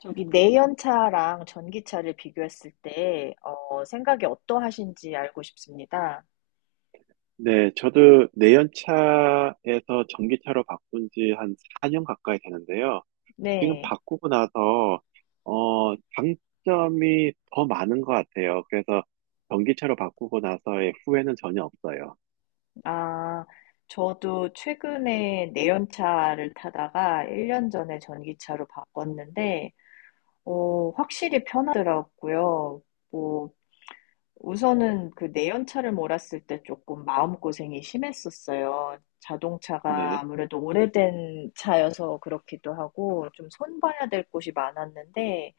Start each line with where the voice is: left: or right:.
left: 저기 내연차랑 전기차를 비교했을 때, 생각이 어떠하신지 알고 싶습니다.
right: 네, 저도 내연차에서 전기차로 바꾼 지 한 4년 가까이 되는데요. 지금
left: 네.
right: 바꾸고 나서, 장점이 더 많은 것 같아요. 그래서 전기차로 바꾸고 나서의 후회는 전혀 없어요.
left: 아, 저도 최근에 내연차를 타다가 1년 전에 전기차로 바꿨는데, 확실히 편하더라고요. 뭐, 우선은 그 내연차를 몰았을 때 조금 마음고생이 심했었어요. 자동차가
right: 네.
left: 아무래도 오래된 차여서 그렇기도 하고, 좀 손봐야 될 곳이 많았는데,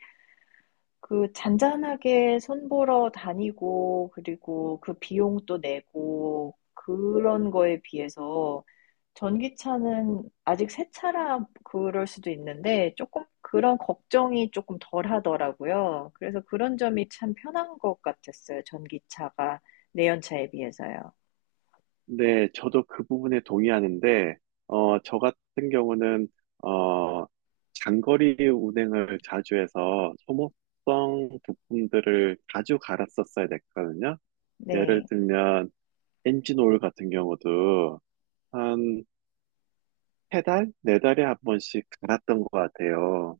left: 그 잔잔하게 손 보러 다니고 그리고 그 비용도 내고 그런 거에 비해서 전기차는 아직 새 차라 그럴 수도 있는데 조금 그런 걱정이 조금 덜 하더라고요. 그래서 그런 점이 참 편한 것 같았어요. 전기차가 내연차에 비해서요.
right: 네, 저도 그 부분에 동의하는데, 저 같은 경우는, 어, 장거리 운행을 자주 해서 소모성 부품들을 자주 갈았었어야 됐거든요. 예를
left: 네,
right: 들면, 엔진 오일 같은 경우도 한 세 달, 네 달에 한 번씩 갈았던 것 같아요.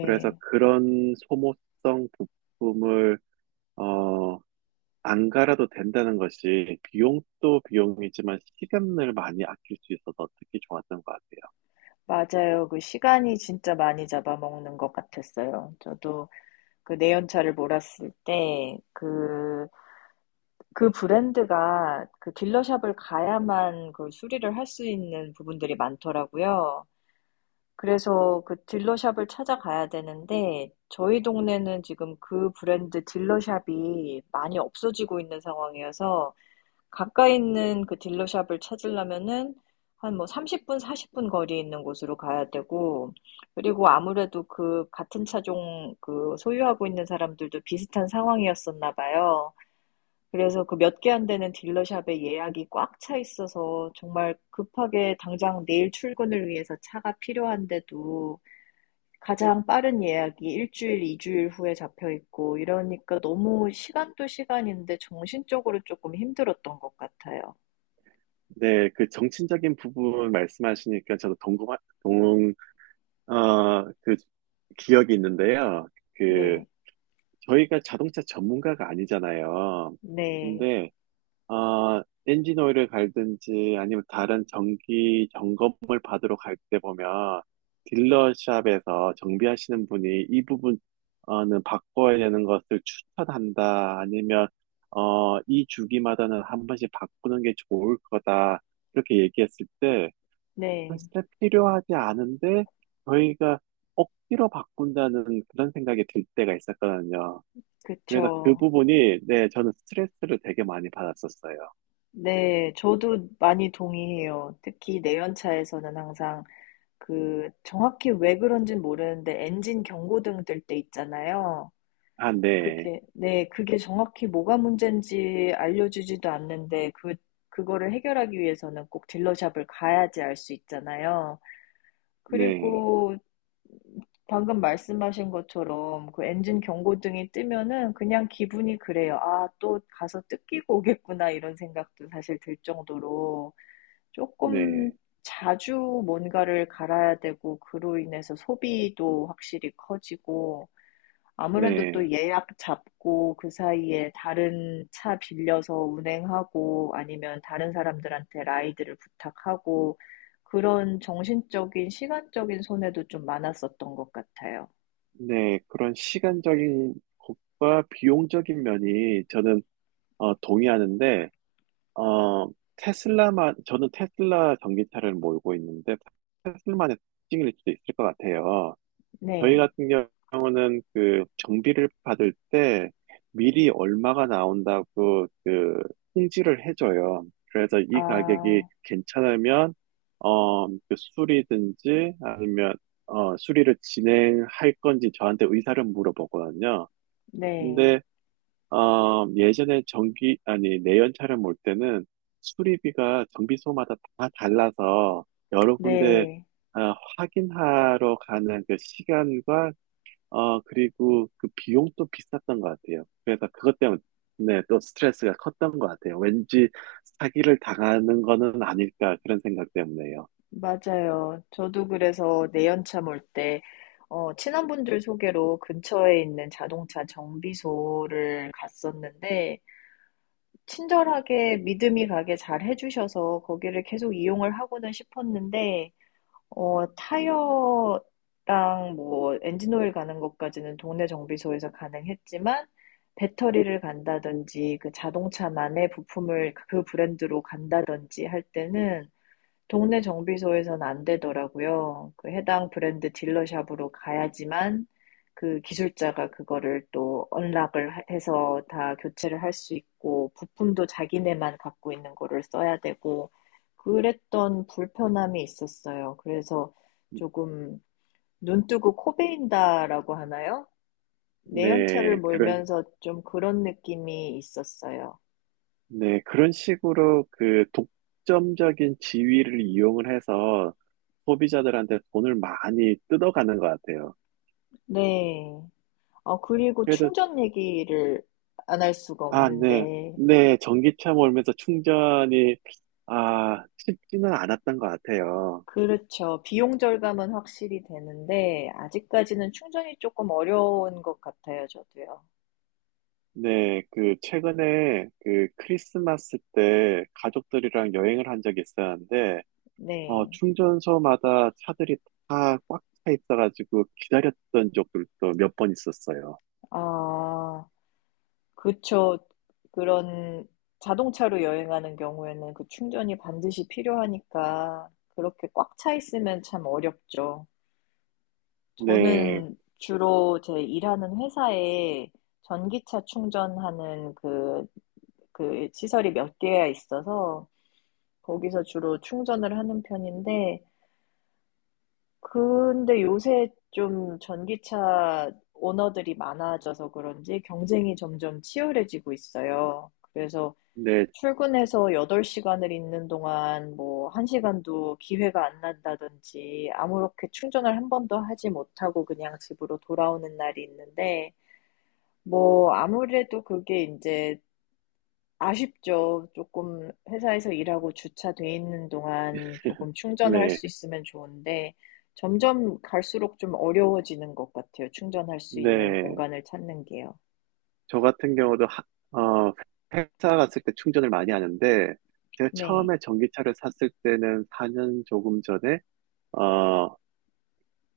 right: 그래서 그런 소모성 부품을 어, 안 갈아도 된다는 것이 비용도 비용이지만 시간을 많이 아낄 수 있어서 특히 좋았던 것 같아요.
left: 맞아요. 그 시간이 진짜 많이 잡아먹는 것 같았어요. 저도 그 내연차를 몰았을 때그 그 브랜드가 그 딜러샵을 가야만 그 수리를 할 수 있는 부분들이 많더라고요. 그래서 그 딜러샵을 찾아가야 되는데 저희 동네는 지금 그 브랜드 딜러샵이 많이 없어지고 있는 상황이어서 가까이 있는 그 딜러샵을 찾으려면은 한 뭐 30분, 40분 거리에 있는 곳으로 가야 되고 그리고 아무래도 그 같은 차종 그 소유하고 있는 사람들도 비슷한 상황이었었나 봐요. 그래서 그 몇 개 안 되는 딜러샵에 예약이 꽉 차 있어서 정말 급하게 당장 내일 출근을 위해서 차가 필요한데도 가장 빠른 예약이 일주일, 이주일 후에 잡혀 있고 이러니까 너무 시간도 시간인데 정신적으로 조금 힘들었던 것 같아요.
right: 네, 그 정치적인 부분 말씀하시니까 저도 동, 그 기억이 있는데요. 그
left: 네,
right: 저희가 자동차 전문가가 아니잖아요.
left: 네,
right: 근데 엔진 오일을 갈든지 아니면 다른 정기 점검을 받으러 갈 때 보면 딜러샵에서 정비하시는 분이 이 부분은 바꿔야 되는 것을 추천한다. 아니면 이 주기마다는 한 번씩 바꾸는 게 좋을 거다. 이렇게 얘기했을 때
left: 네,
right: 사실 필요하지 않은데 저희가 억지로 바꾼다는 그런 생각이 들 때가 있었거든요. 그래서 그
left: 그쵸.
right: 부분이, 네, 저는 스트레스를 되게 많이 받았었어요.
left: 네, 저도 많이 동의해요. 특히 내연차에서는 항상 그 정확히 왜 그런진 모르는데 엔진 경고등 뜰 때 있잖아요.
right: 아, 네,
left: 그게, 네, 그게 정확히 뭐가 문제인지 알려주지도 않는데, 그, 그거를 해결하기 위해서는 꼭 딜러샵을 가야지 알 수 있잖아요.
right: 네,
left: 그리고 방금 말씀하신 것처럼 그 엔진 경고등이 뜨면은 그냥 기분이 그래요. 아, 또 가서 뜯기고 오겠구나, 이런 생각도 사실 들 정도로 조금
right: 네,
left: 자주 뭔가를 갈아야 되고, 그로 인해서 소비도 확실히 커지고, 아무래도 또
right: 네,
left: 예약 잡고 그 사이에 다른 차 빌려서 운행하고 아니면 다른 사람들한테 라이드를 부탁하고 그런 정신적인, 시간적인 손해도 좀 많았었던 것 같아요.
right: 네. 그런 시간적인 것과 비용적인 면이 저는 동의하는데, 어, 저는 테슬라 전기차를 몰고 있는데, 테슬만의 특징일 수도 있을 것 같아요. 저희
left: 네.
right: 같은 경우는 그 정비를 받을 때 미리 얼마가 나온다고 그 통지를 해줘요. 그래서 이 가격이
left: 아,
right: 괜찮으면 그 수리든지 아니면 수리를 진행할 건지 저한테 의사를 물어보거든요.
left: 네.
right: 근데 예전에 전기 아니 내연차를 몰 때는 수리비가 정비소마다 다 달라서 여러 군데
left: 네.
right: 확인하러 가는 그 시간과 그리고 그 비용도 비쌌던 것 같아요. 그래서 그것 때문에 또 스트레스가 컸던 것 같아요. 왠지 사기를 당하는 거는 아닐까 그런 생각 때문에요.
left: 맞아요. 저도 그래서 내연차 몰 때, 친한 분들 소개로 근처에 있는 자동차 정비소를 갔었는데, 친절하게 믿음이 가게 잘 해 주셔서 거기를 계속 이용을 하고는 싶었는데 타이어랑 뭐 엔진 오일 가는 것까지는 동네 정비소에서 가능했지만 배터리를 간다든지 그 자동차만의 부품을 그 브랜드로 간다든지 할 때는 동네 정비소에선 안 되더라고요. 그 해당 브랜드 딜러샵으로 가야지만 그 기술자가 그거를 또 언락을 해서 다 교체를 할 수 있고 부품도 자기네만 갖고 있는 거를 써야 되고 그랬던 불편함이 있었어요. 그래서 조금 눈 뜨고 코 베인다라고 하나요? 내연차를
right: 네,
left: 몰면서 좀 그런 느낌이 있었어요.
right: 네, 그런 식으로 그 독점적인 지위를 이용을 해서 소비자들한테 돈을 많이 뜯어가는 것 같아요.
left: 네. 그리고
right: 그래도.
left: 충전 얘기를 안 할 수가
right: 아, 네,
left: 없는데,
right: 네, 전기차 몰면서 충전이, 아, 쉽지는 않았던 것 같아요.
left: 그렇죠. 비용 절감은 확실히 되는데, 아직까지는 충전이 조금 어려운 것 같아요, 저도요.
right: 네, 그, 최근에 그 크리스마스 때 가족들이랑 여행을 한 적이 있었는데,
left: 네.
right: 충전소마다 차들이 다 꽉 차 있어가지고 기다렸던 적들도 몇 번 있었어요.
left: 아, 그쵸. 그런 자동차로 여행하는 경우에는 그 충전이 반드시 필요하니까, 그렇게 꽉 차 있으면 참 어렵죠.
right: 네,
left: 저는 주로 제 일하는 회사에 전기차 충전하는 그 시설이 몇 개야 있어서 거기서 주로 충전을 하는 편인데, 근데 요새 좀 전기차 오너들이 많아져서 그런지 경쟁이 점점 치열해지고 있어요. 그래서
right: 네,
left: 출근해서 8시간을 있는 동안 뭐 1시간도 기회가 안 난다든지 아무렇게 충전을 한 번도 하지 못하고 그냥 집으로 돌아오는 날이 있는데 뭐 아무래도 그게 이제 아쉽죠. 조금 회사에서 일하고 주차돼 있는 동안 조금 충전을 할
right: 네,
left: 수 있으면 좋은데 점점 갈수록 좀 어려워지는 것 같아요, 충전할 수 있는
right: 네.
left: 공간을 찾는 게요.
right: 저 같은 경우도, 어, 회사 갔을 때 충전을 많이 하는데, 제가
left: 네.
right: 처음에 전기차를 샀을 때는 4년 조금 전에, 어,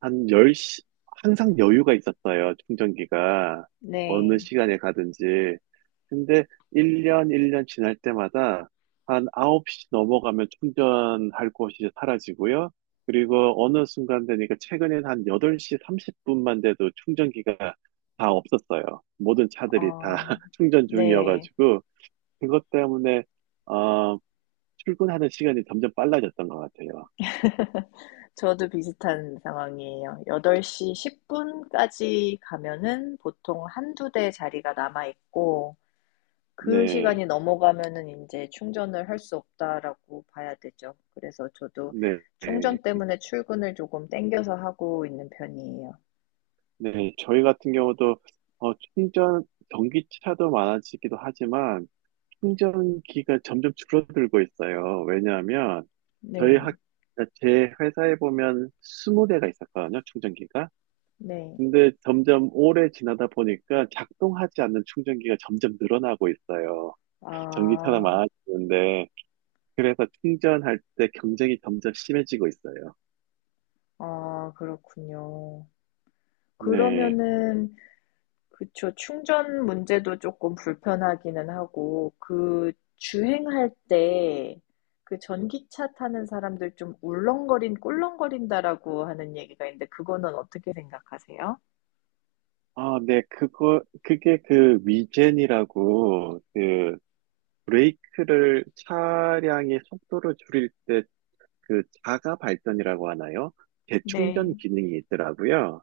right: 한 10시 항상 여유가 있었어요, 충전기가. 어느
left: 네.
right: 시간에 가든지. 근데 1년, 1년 지날 때마다 한 9시 넘어가면 충전할 곳이 사라지고요. 그리고 어느 순간 되니까 최근엔 한 8시 30분만 돼도 충전기가 다 없었어요. 모든 차들이 다
left: 아.
right: 충전
left: 네.
right: 중이어가지고, 그것 때문에, 어, 출근하는 시간이 점점 빨라졌던 것 같아요.
left: 저도 비슷한 상황이에요. 8:10 까지 가면은 보통 한두 대 자리가 남아 있고 그
right: 네,
left: 시간이 넘어가면은 이제 충전을 할 수 없다라고 봐야 되죠. 그래서 저도
right: 네. 네.
left: 충전 때문에 출근을 조금 땡겨서 하고 있는 편이에요.
right: 네, 저희 같은 경우도 어, 충전 전기차도 많아지기도 하지만 충전기가 점점 줄어들고 있어요. 왜냐하면 저희
left: 네.
right: 학, 제 회사에 보면 20대가 있었거든요, 충전기가.
left: 네.
right: 근데 점점 오래 지나다 보니까 작동하지 않는 충전기가 점점 늘어나고 있어요. 전기차나
left: 아.
right: 많아지는데 그래서 충전할 때 경쟁이 점점 심해지고 있어요.
left: 아 그렇군요.
right: 네.
left: 그러면은 그쵸. 충전 문제도 조금 불편하기는 하고 그 주행할 때 그 "전기차 타는 사람들 좀 울렁거린 꿀렁거린다."라고 하는 얘기가 있는데 그거는 어떻게 생각하세요?
right: 아, 네, 그게 그 위젠이라고, 브레이크를 차량의 속도를 줄일 때 그 자가 발전이라고 하나요? 재충전
left: 네.
right: 기능이 있더라고요.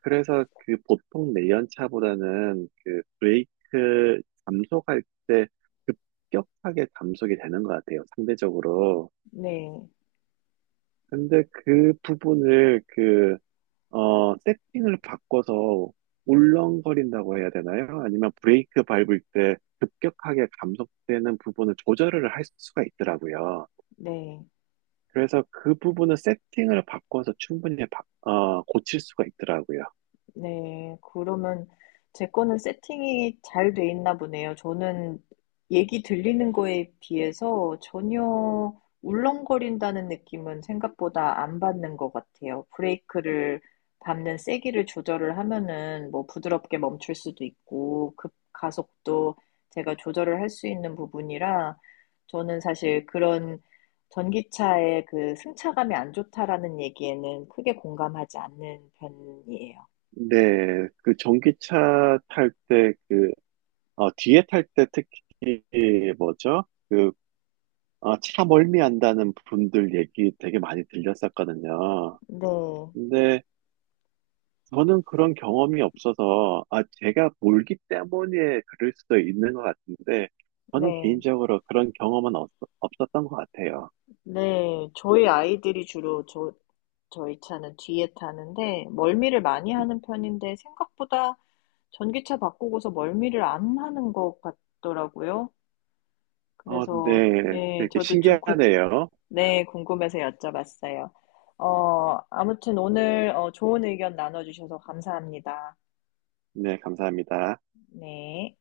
right: 그래서 그 보통 내연차보다는 그 브레이크 감속할 때 급격하게 감속이 되는 것 같아요. 상대적으로.
left: 네.
right: 근데 그 부분을 세팅을 바꿔서 울렁거린다고 해야 되나요? 아니면 브레이크 밟을 때 급격하게 감속되는 부분을 조절을 할 수가 있더라고요.
left: 네.
right: 그래서 그 부분은 세팅을 바꿔서 충분히 고칠 수가 있더라고요.
left: 네. 그러면 제 거는 세팅이 잘 돼 있나 보네요. 저는 얘기 들리는 거에 비해서 전혀 울렁거린다는 느낌은 생각보다 안 받는 것 같아요. 브레이크를 밟는 세기를 조절을 하면은 뭐 부드럽게 멈출 수도 있고 급 가속도 제가 조절을 할 수 있는 부분이라 저는 사실 그런 전기차의 그 승차감이 안 좋다라는 얘기에는 크게 공감하지 않는 편이에요.
right: 근데 그 전기차 탈 때 뒤에 탈 때 특히 뭐죠? 차 멀미한다는 분들 얘기 되게 많이 들렸었거든요.
left: 네,
right: 근데 저는 그런 경험이 없어서, 아, 제가 몰기 때문에 그럴 수도 있는 것 같은데, 저는
left: 네,
right: 개인적으로 그런 경험은 없었던 것 같아요.
left: 네. 저희 아이들이 주로 저희 차는 뒤에 타는데, 멀미를 많이 하는 편인데, 생각보다 전기차 바꾸고서 멀미를 안 하는 것 같더라고요. 그래서,
right: 네,
left: 예,
right: 되게
left: 저도 좀,
right: 신기하네요.
left: 네, 궁금해서 여쭤봤어요. 아무튼 오늘 좋은 의견 나눠주셔서 감사합니다.
right: 네, 감사합니다.
left: 네.